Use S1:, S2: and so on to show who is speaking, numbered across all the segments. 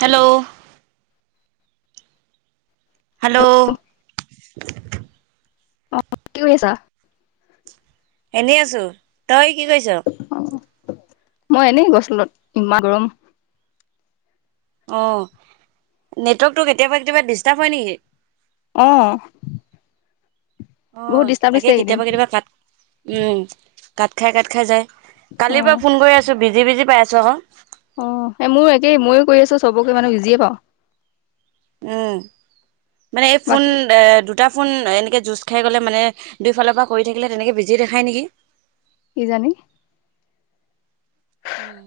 S1: Hello hello
S2: আহ কি কৰি আছা
S1: এনেই আছো তই কি কৈছ
S2: মই এনেই গছ তত ইমানা গৰম
S1: অ নেটৱৰ্কটো কেতিয়াবা কেতিয়াবা ডিষ্টাৰ্ব হয় নেকি
S2: আহ
S1: অ তাকে কেতিয়াবা কেতিয়াবা কাট উম কাট খাই কাট খাই যাই
S2: অ
S1: কালিৰ পৰা ফোন কৰি আছো বিজি বিজি পাই আছো আক
S2: অ এই মোৰো একেই ময়ো কৰি আছো চবকে মানে ইজিয়ে পাওঁ
S1: উম মানে এই ফোন
S2: বাকী
S1: এ দুটা ফোন এনেকে যুজ দে খাই গ'লে মানে দুইফালৰ পৰা কৰি থাকিলে তেনেকৈ বিজি দেখায় নেকি
S2: কি জানি
S1: উম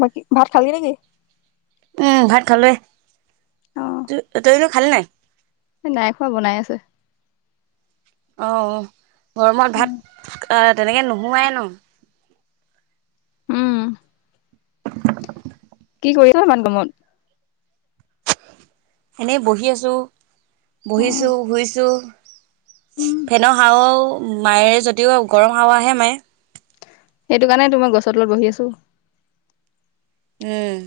S2: বাকী ভাত খালি নেকি
S1: উম ভাত খালে
S2: অ
S1: ত তইনো খালি নাই
S2: নাই খোৱা বনাই আছে
S1: অ
S2: অ
S1: গৰমত ভাত তেনেকে নোহোৱাই ন
S2: উম
S1: [unintelligible]
S2: কি কৰিছ মমান ব মন
S1: এনেই বহি আছোঁ
S2: অ
S1: বহিছোঁ শুইছোঁ
S2: উম
S1: ফেনৰ হাৱাও মায়ে যদিও গৰম হাৱা হে মায়ে
S2: সেইটো কাৰণে তো মই গছৰ তলত বহি আছো
S1: হম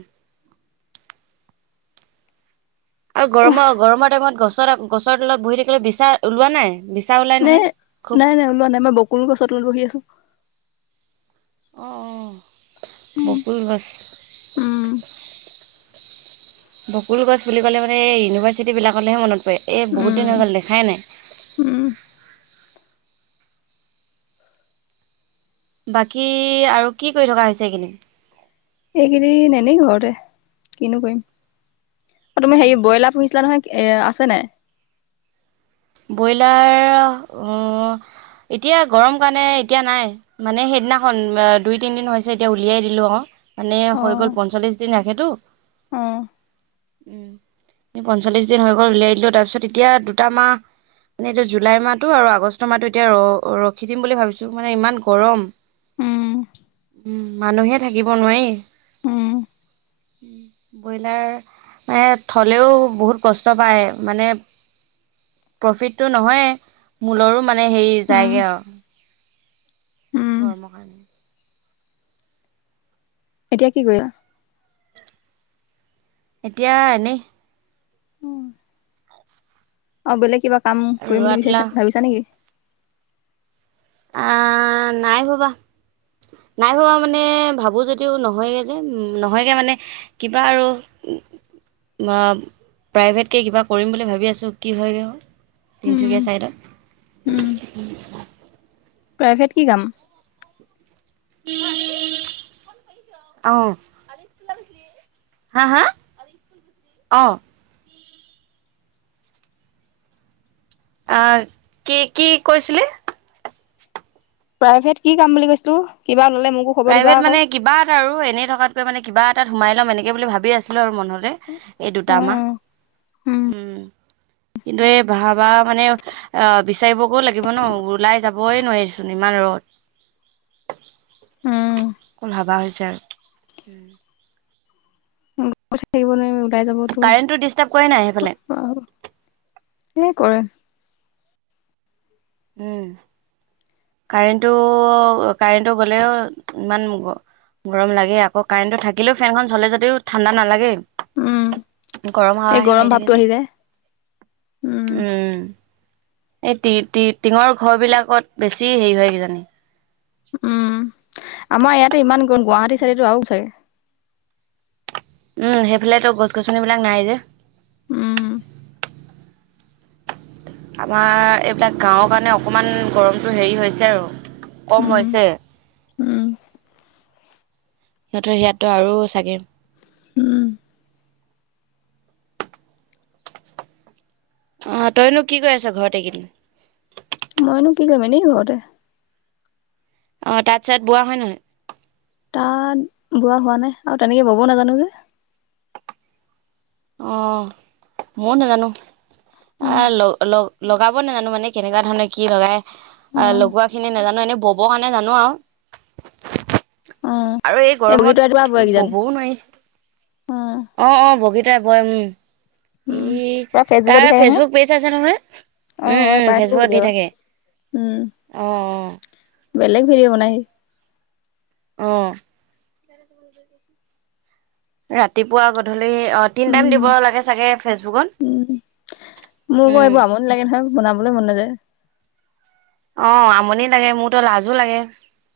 S1: আৰু
S2: উফ
S1: গৰমৰ গৰমৰ টাইমত গছৰ গছৰ তলত বহি থাকিলে বিচা ওলোৱা নাই বিচা ওলাই
S2: নাই
S1: নহয় খুব
S2: নাই নাই ওলোৱা নাই মই বকুৰো গছত ওলহি আছো
S1: অঁ অ
S2: উম
S1: বকুল গছ
S2: উম
S1: বকুল গছ বুলি ক'লে মানে এই ইউনিভাৰ্চিটিবিলাকলৈহে মনত পৰে এই বহুত দিন হৈ গ'ল
S2: উম
S1: দেখাই নাই।
S2: উম
S1: বাকী আৰু কি কৰি থকা হৈছে এইখিনি?
S2: এই কেইদিন এনেই ঘৰতে কিনো কৰিম। তুমি হেৰি ব্ৰইলাৰ পুহিছিলা নহয় এ আছে নাই।
S1: ব্ৰইলাৰ। এতিয়া গৰম কাৰণে এতিয়া নাই মানে সেইদিনাখন দুই তিনিদিন হৈছে এতিয়া উলিয়াই দিলোঁ আউ। মানে
S2: অ
S1: হৈ গ'ল পঞ্চল্লিশ দিন
S2: অ
S1: আহখেতটো। পঞ্চল্লিছ দিন হৈ গ'ল উলিয়াই দিলোঁ তাৰপিছত এতিয়া দুটামাহ। মানে এতিয়া জুলাই মাহটো আৰু আগষ্ট মাহটো এতিয়া ৰ ৰখি দিম বুলি ভাবিছো মানে ইমান গৰম।
S2: উম
S1: উম মানুহে থাকিব নোৱাৰি।
S2: উম,
S1: ব্ৰইলাৰ মে থ'লেও বহুত কষ্ট পায় মানে। প্ৰফিটটো নহয় মূলৰো মানে হেৰি
S2: উম,
S1: যায়গৈ আৰু।
S2: উম,
S1: গৰম কাৰনে?
S2: এতিয়া কি কৰা।
S1: এতিয়া এনেই?
S2: অ বেলেগ কিবা কাম কৰিম
S1: ৰোৱা
S2: বুলি
S1: তোলা
S2: বিচাৰিছা ভাবিছা নেকি।
S1: অ নাই ভবা নাই ভবা মানে ভাবো যদি। ও নহয়গৈ যে নহয়গৈ মানে কিবা আৰু। বা প্ৰাইভেটকে কিবা কৰিম বুলি ভাবি আছো কি হয়গৈ অ।
S2: উম,
S1: তিনিচুকীয়া চাই দত।
S2: উম, প্ৰাইভেট কি কাম।
S1: আহ হা হা আহ। আহ কি কি কৈছিলি।
S2: প্ৰাইভেট কি কাম বুলি কৈছিলো কিবা। ওলালে মোকো খবৰ দিবা
S1: প্ৰাইভেট
S2: আকৌ।
S1: মানে কিবা এটা আৰু এনেই থকাতকৈ মানে কিবা এটাত সোমাই ল'ম এনেকে বুলি ভাবি আছিলো আৰু মনত। এই দুতা মা
S2: অ',
S1: উ কিন্তু এই ভাবা। মানে বিচাৰিবকো লাগিব ন ওলাই যাবই নোৱাৰিচোন ইমান ৰদ।
S2: উ
S1: অকণ ভবা হৈছে আৰু।
S2: থাকিব নোৱাৰি?
S1: কাৰেণ্টটো ডিষ্টাৰ্ব কৰে নাই
S2: ওলাই
S1: সেইফালে
S2: যাবতো এনে কৰে।
S1: উম কাৰেণ্টটো কাৰেণ্টটো গ'লেও ইমান গ। গৰম লাগে আকৌ কাৰেণ্টটো থাকিলেও ফেনখন চলে যদিও ঠাণ্ডা নালাগে।
S2: উম,
S1: গৰম
S2: এই
S1: হাৱাহে মাৰি
S2: ভাৱটো
S1: থাকে
S2: আহি যায় উম,
S1: যে। উম এই টি টি টিঙৰ ঘৰ বিলাকত বেছি হেৰি হয় কিজানি।
S2: উম আমাৰ ইয়াতে ইমান গম গুৱাহাটী চাইডেটো আৰু চাগে।
S1: উম সেইফালেতো গছ গছনিবিলাক নাই যে।
S2: উম
S1: আমাৰ এইবিলাক গাঁওৰ কাৰণে অকণমান গৰমটো হেৰি হৈছে আৰু। কম
S2: উম,
S1: হৈছে।
S2: উম,
S1: সিহঁতৰ সীয়াতটো আৰু চাগে।
S2: উম,
S1: আহ তইনো কি কৈ আছ ঘৰত এইকেইদিন।
S2: মইনো কি কৰিম এনে ঘৰতে।
S1: অ তাত চাত বোৱা হয় নহয়।
S2: তাত বোৱা হোৱা নাই আৰু তেনেকে বব নাজানো যে।
S1: অ ময়ো নাজানো
S2: উম,
S1: আহ লগ ল লগাব নোজানো মানে কেনেকুৱা ধৰণে কি লগাই অ
S2: উম,
S1: লগোৱা খিনি নাজানো- এনে ববৰ কাৰণে জানো আৰু
S2: অ
S1: আৰু এই
S2: বগীতৰা ৰাতিপুৱা
S1: গৰমত
S2: বয় কিজান
S1: ববও নোৱাৰি অ অ বগীত- বয় উম
S2: উম
S1: ই
S2: পুৰা ফেচবুকত দি
S1: তাৰ
S2: থাকে নহয়।
S1: ফেচবুক পেজ আছে নহয় উম
S2: অ পাই
S1: উম
S2: থাকো
S1: ফেচবুকত দি
S2: কেতিয়াবা
S1: থাকে।
S2: উম
S1: অঁ
S2: বেলেগ ভিদ বনাই আহি।
S1: আহ ৰাতিপুৱা গধূলি অ তিনি টাইম দিব
S2: উম
S1: লাগে চাগে ফেচবুকত।
S2: উম মোৰ ক
S1: উম
S2: এইবোৰ আমনি লাগে নহয় বনাবলৈ মন নাযায়।
S1: অ আমনি লাগে মোৰতো লাজো লাগে।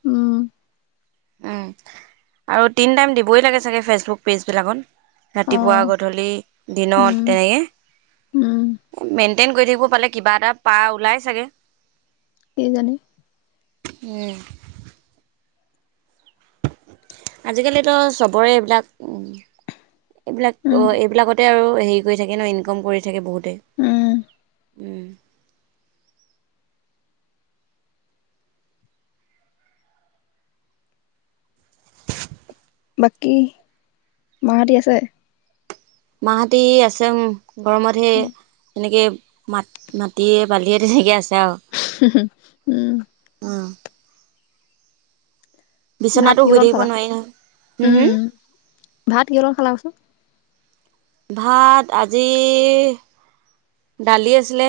S2: উম
S1: উম আৰু তিন টাইম দিবই লাগে চাগে ফেচবুক পেজবিলাকত
S2: অ
S1: ৰাতিপুৱা গধূলি
S2: উম
S1: দিনত
S2: উম
S1: তেনেকে- মেইনটেইন কৰি থাকিব পালে কিবা এটা পাৰ ওলাই চাগে
S2: কি জানি
S1: উ আজিকালিতো চবৰে এইবিলাক উ এইবিলাক অ
S2: উম
S1: এইবিলাকত তে আৰু হেৰি কৰি থাকে ন ইনকম কৰি থাকে বহুতে
S2: উম [inaudible] বাকী মা হেতি আছে।
S1: মাহতি আছে উম গৰমতহে এনেকে। মাত মাটি বালিয়ে তেনেকে আছে। আৰু
S2: উম
S1: উম,
S2: ভাত
S1: বিচনাটো
S2: কিহৰ
S1: শুই
S2: লগত
S1: থাকিব
S2: খালা?
S1: নোৱাৰি নহয় হম
S2: উম
S1: হম
S2: ভাত কিহৰ লগত খালা কৈছো?
S1: ভাত আজি দালি আছিলে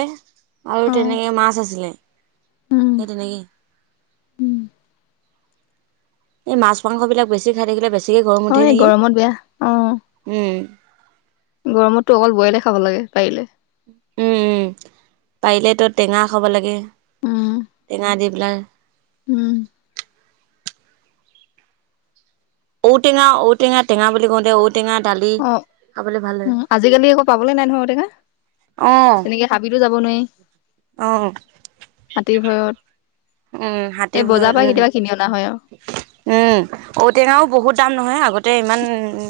S1: আৰু
S2: অ
S1: তেনেকে মাছ আছিলে।
S2: উম
S1: সেই তেনেকেই। এই মাছ মাংস বিলাক বেছি খাই থাকিলে বেছিকে গৰম
S2: অ
S1: উঠে
S2: এই
S1: নেকি
S2: গৰমত বেয়া
S1: উম
S2: গৰমতো অকল বইলে খাব লাগে পাৰিলে
S1: উম উম পাৰিল তো টেঙা খাব লাগে
S2: উম
S1: টেঙা দি না
S2: উম
S1: ঔটেঙা, ঔটেঙা টেঙা বুলি কওঁতে ঔ
S2: অ উ আজিকালি আকৌ পাবলৈ নাই নয় ঔটেঙা তেনেকে হাবিতো যাব নোৱাৰি।
S1: আহ
S2: হাতীৰ ভয়ত।
S1: উম হাতী,
S2: এই বজাৰ
S1: ভয়ত
S2: পৰা
S1: উম-
S2: কেতিয়াবা কিনি অনা হয় আৰু
S1: উম ঔটেঙাও বহুত দাম নহয় আগতে ইমান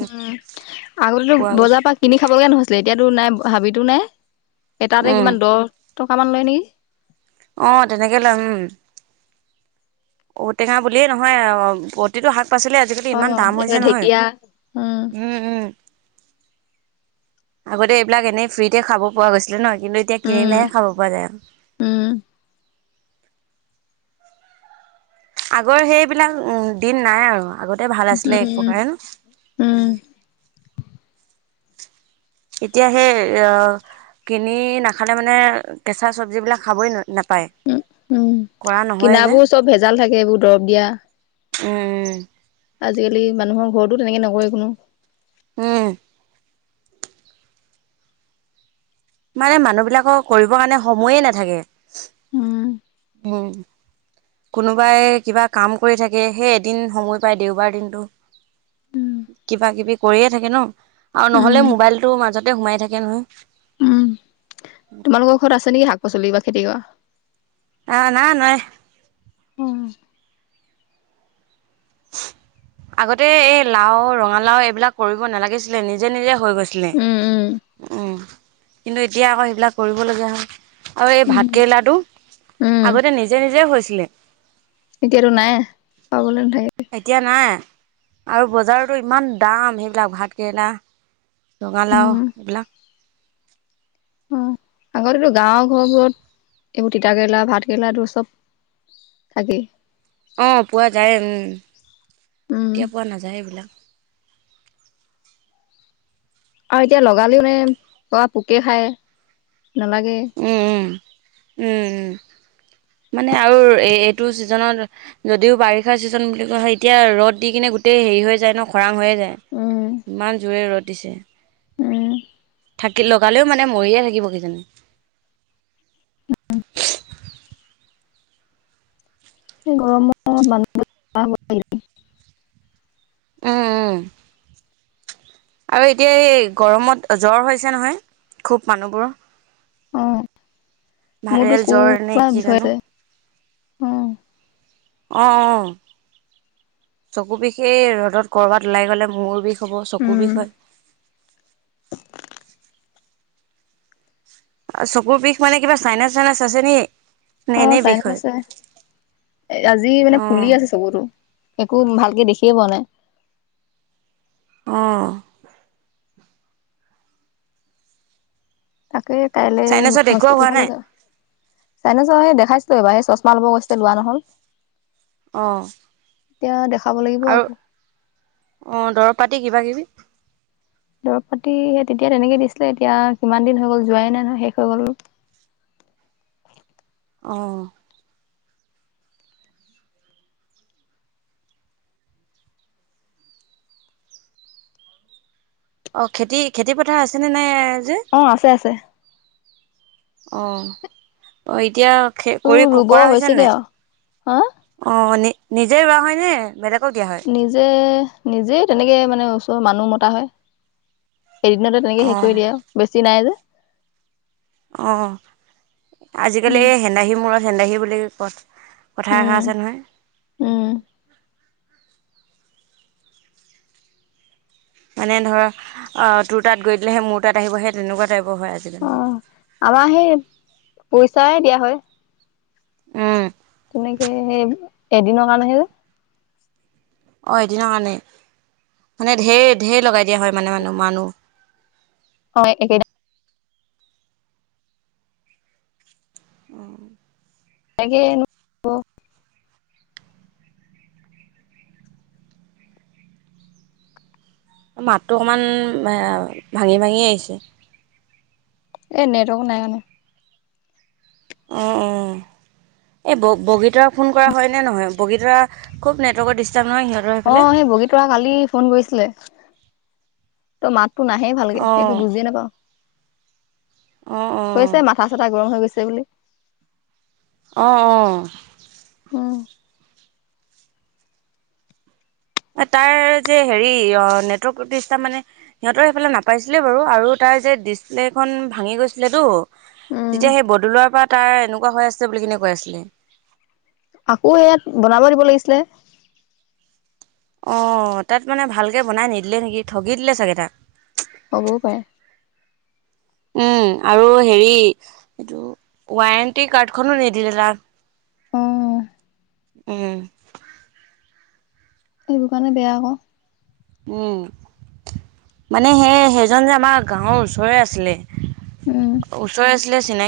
S2: উম আগতো
S1: পোৱা গৈছে
S2: বজাৰ পৰা কিনি খাবগে নহৈছিলে এতিয়াতো নাই। হাবিতো নাই এটাতে
S1: উম
S2: কিমান দহ টকামান লয় নেকি?
S1: আহ তেনেকেই লই উম। ঔটেঙা, বুলিয়েই নহয় অ প্ৰতিটো শাক, পাচলি আজিকালি ইমান
S2: অ',
S1: দাম হৈছে
S2: এইফালে
S1: নহয়
S2: ঢেকীয়া
S1: উম উম। আগতে এইবিলাক এনেই ফ্ৰীতে খাব পোৱা গৈছিলে ন কিন্তু এতিয়া
S2: উম,
S1: কিনিলেহে খাব পৰা যায় আৰু-
S2: উম,
S1: আগৰ সেইবিলাক উ দিন নাই আৰু- আগতে ভাল আছিলে এক
S2: উম,
S1: প্ৰকাৰে।
S2: উম,
S1: এতিয়া সেই অ কিনি নাখালে মানে কেঁচা চব্জিবিলাক খাবই ন ন
S2: উ উম
S1: যে
S2: কিনাবোৰ চব ভেজাল থাকে এইবোৰ দৰব দিয়া
S1: উম
S2: আজিকালি মানুহৰ ঘৰতো তেনেকে নকৰে কোনো
S1: উম মানে মানুহবিলাকৰ কৰিবৰ কাৰণে সময়ে নাথাকে
S2: উম,
S1: হম। কোনোবাই কিবা কাম কৰি থাকে সেই এদিন সময় পায় দেওবাৰ দিনটো
S2: উম,
S1: কিবা কিবি কৰিয়ে থাকে ন আৰু
S2: উম,
S1: নহলে মোবাইলটো মাজতে সোমাই থাকে নহয়।
S2: উম তোমালোকৰ ঘৰত আছে নেকি শাক পাচলি বা খেতি কৰা
S1: অঁ না নাই।
S2: উম।
S1: আগতে এই লাও ৰঙালাওঁ এইবিলাক কৰিব নালাগিছিলে নিজে নিজে হৈ গৈছিল আছিলে
S2: উম,
S1: উম কিন্তু এতিয়া আকৌ সেইবিলাক কৰিবলগীয়া হয় আৰু এই
S2: উম, উম।
S1: ভাতকেৰেলা টো আগতে নিজে নিজে হৈছিলে
S2: এতিয়া টো নাই পাবলৈ নাথাকে
S1: এতিয়া নাই আৰু বজাৰতো ইমান দাম সেইবিলাক ভাত কেৰেলা ৰঙালাও এইবিলাক
S2: অঁ আগতেতো গাঁওৰ ঘৰবোৰত এইবোৰ তিতাকেৰেলা ভাত কেৰেলাটো চব থাকেই।
S1: অঁ পোৱা যায় উম
S2: উম
S1: এতিয়া পোৱা নাযায় এইবিলাক
S2: আৰু এতিয়া লগালেও নে পোৰা পোকে খায় নালাগে
S1: উম উম উম উম
S2: উম [unintelligible]
S1: মানে আৰু এই এইটো ছিজনত যদিও বাৰিষাৰ ছিজন বুলি কোৱা হয় এতিয়া ৰ'দ দি কিনে গোটেই হেৰি হৈ যায় ন খৰাং হৈয়ে যায়
S2: উম
S1: ইমান জোৰে ৰ'দ দিছে
S2: উম
S1: থাকি লগালেও মানে মৰিয়ে থাকিব কিজানি
S2: [unintelligible] গৰম মানুহ বিলাকৰ বেমাৰ হ'ব দেই
S1: উম উম আৰু এতিয়া এই গৰমত জ্বৰ হৈছে নহয় খুব মানুহবোৰৰ
S2: অঁহ মোৰতো
S1: ভাইৰেল
S2: স্কুল
S1: জ্বৰ নে
S2: পৰা
S1: কি জানো
S2: বিষয়তে অহ
S1: অঁহ অঁহ চকু বিষেই ৰ'দত কৰবাত ওলাই গলে মূৰ বিষ হ'ব চকুৰ
S2: উম
S1: বিষয় হয় আৰু চকুৰ বিষ মানে কিবা চাইনাচ চাইনাচ আছে নেকি
S2: অহ চাইনত আছে আজি মানে ফুলি
S1: অ',
S2: আছে চকুতো একো ভালকে দেখিয়ে পোৱা নাই
S1: অহ
S2: তাকে কাইলে
S1: চাইনাছত দেখুওৱা
S2: হস্পিতেল
S1: হোৱা
S2: ফালে
S1: নাই?
S2: যাম তাকেই খাইছিলো এইবাৰ এই চচমা ল'ব গৈছিলে লোৱা নহল
S1: অহঁ
S2: এতিয়া দেখ
S1: আৰু অঁহ দৰৱ পাতি কিবা কিবি
S2: দৰৱ পাতি সেই তেতিয়া তেনেকে দিছিলে এতিয়া কিমান দিন হৈ গ'ল যোৱাই নাই নহয় শেষ হৈ গ'ল [unintelligible]
S1: অহঁ অঁহ খেতি খেতি পথাৰ আছে নে নাই যে?
S2: অঁহ আছে আছে
S1: অ অ এতিয়া খে
S2: তো
S1: কৰি
S2: ৰুব
S1: কৰা হৈছে
S2: হৈছেগে
S1: নাই
S2: আৰু হা
S1: অ নি নিজেই ৰোৱা হয় ন বেলেগ
S2: নিজে নিজে তেনেকে মানে ওচৰৰ মানুহ মতা হয় এদিনতে তেনেকে শেষ
S1: অ',
S2: কৰি দিয়া বেছি নাই যে।
S1: অ আজিকালি
S2: উম
S1: হেন্দাহী মূৰত হেন্দাহী বুলি ক'ত। কথা এষাৰ আছে নহয়
S2: উম
S1: মানে ধৰা অহ তোৰ তাত গৈ দিলেহে মোৰ তাত আহিব সে তেনেকুৱা টাইপ
S2: অহ আমাৰ সেই পইচাই দিয়া হয়
S1: উম
S2: তেনেকে সেই এদিনৰ কাৰণেহে যে
S1: অহ এদিন কাৰণে মানে ঢেৰ ঢেৰ লগাই দিয়া হয় মানে মানে মানুহ
S2: হয় একে দিনা
S1: [unintelligible]
S2: তানেকে নো ক
S1: মাতটো অকণমান ভাঙি ভাঙি আহিছে
S2: এ নেটৱৰ্ক নাই মানে
S1: উম উম এই ব বগীতাৰ ফোন কৰা হয় নে নহয় বগীতাৰ খুব নেটৱৰ্কৰ দিছ
S2: অহ সেই বগীতৰা কালি ফোন কৰিছিলে তই মাত তো নাহেই ভালকে
S1: অ',
S2: একো বুজিয়ে নাপাওঁ
S1: অ', অ'।
S2: কৈছে মাথা চাথা গৰম হৈ গৈছে বুলি
S1: অহ অহ
S2: উম
S1: তাৰ যে হেৰি অ নেটৱৰ্ক প্ৰতিষ্ঠা মানে সিহঁতৰ সেইফালে নাপাইছিলে বাৰু আৰু তা ত যে ডিচপ্লেখন ভাঙি গৈছিলেতো।
S2: উম।
S1: তেতিয়া সেই বদলোৱাৰ পৰা তাৰ এনেকুৱা হৈ আছে বুলি কিনে কৈ আছিলে।
S2: আকৌ ইয়াত বনাব দিব লাগিছিলে।
S1: অ তাত মানে ভালকে বনাই নিদিলে নেকি ঠগি দিলে চাগে তাক।
S2: হ'বও পাৰে
S1: উম আৰু হেৰি ৱাৰেণ্টি কাৰ্ডখনো নিদিলে তাক।
S2: অ
S1: উম
S2: সেইবোৰ কাৰণে বেয়াক
S1: উম। মানে সেই সেইজন যে আমাৰ গাঁৱৰ ওচৰৰে আছিলে।
S2: উম।
S1: ওচৰ আছিলে চিনাকি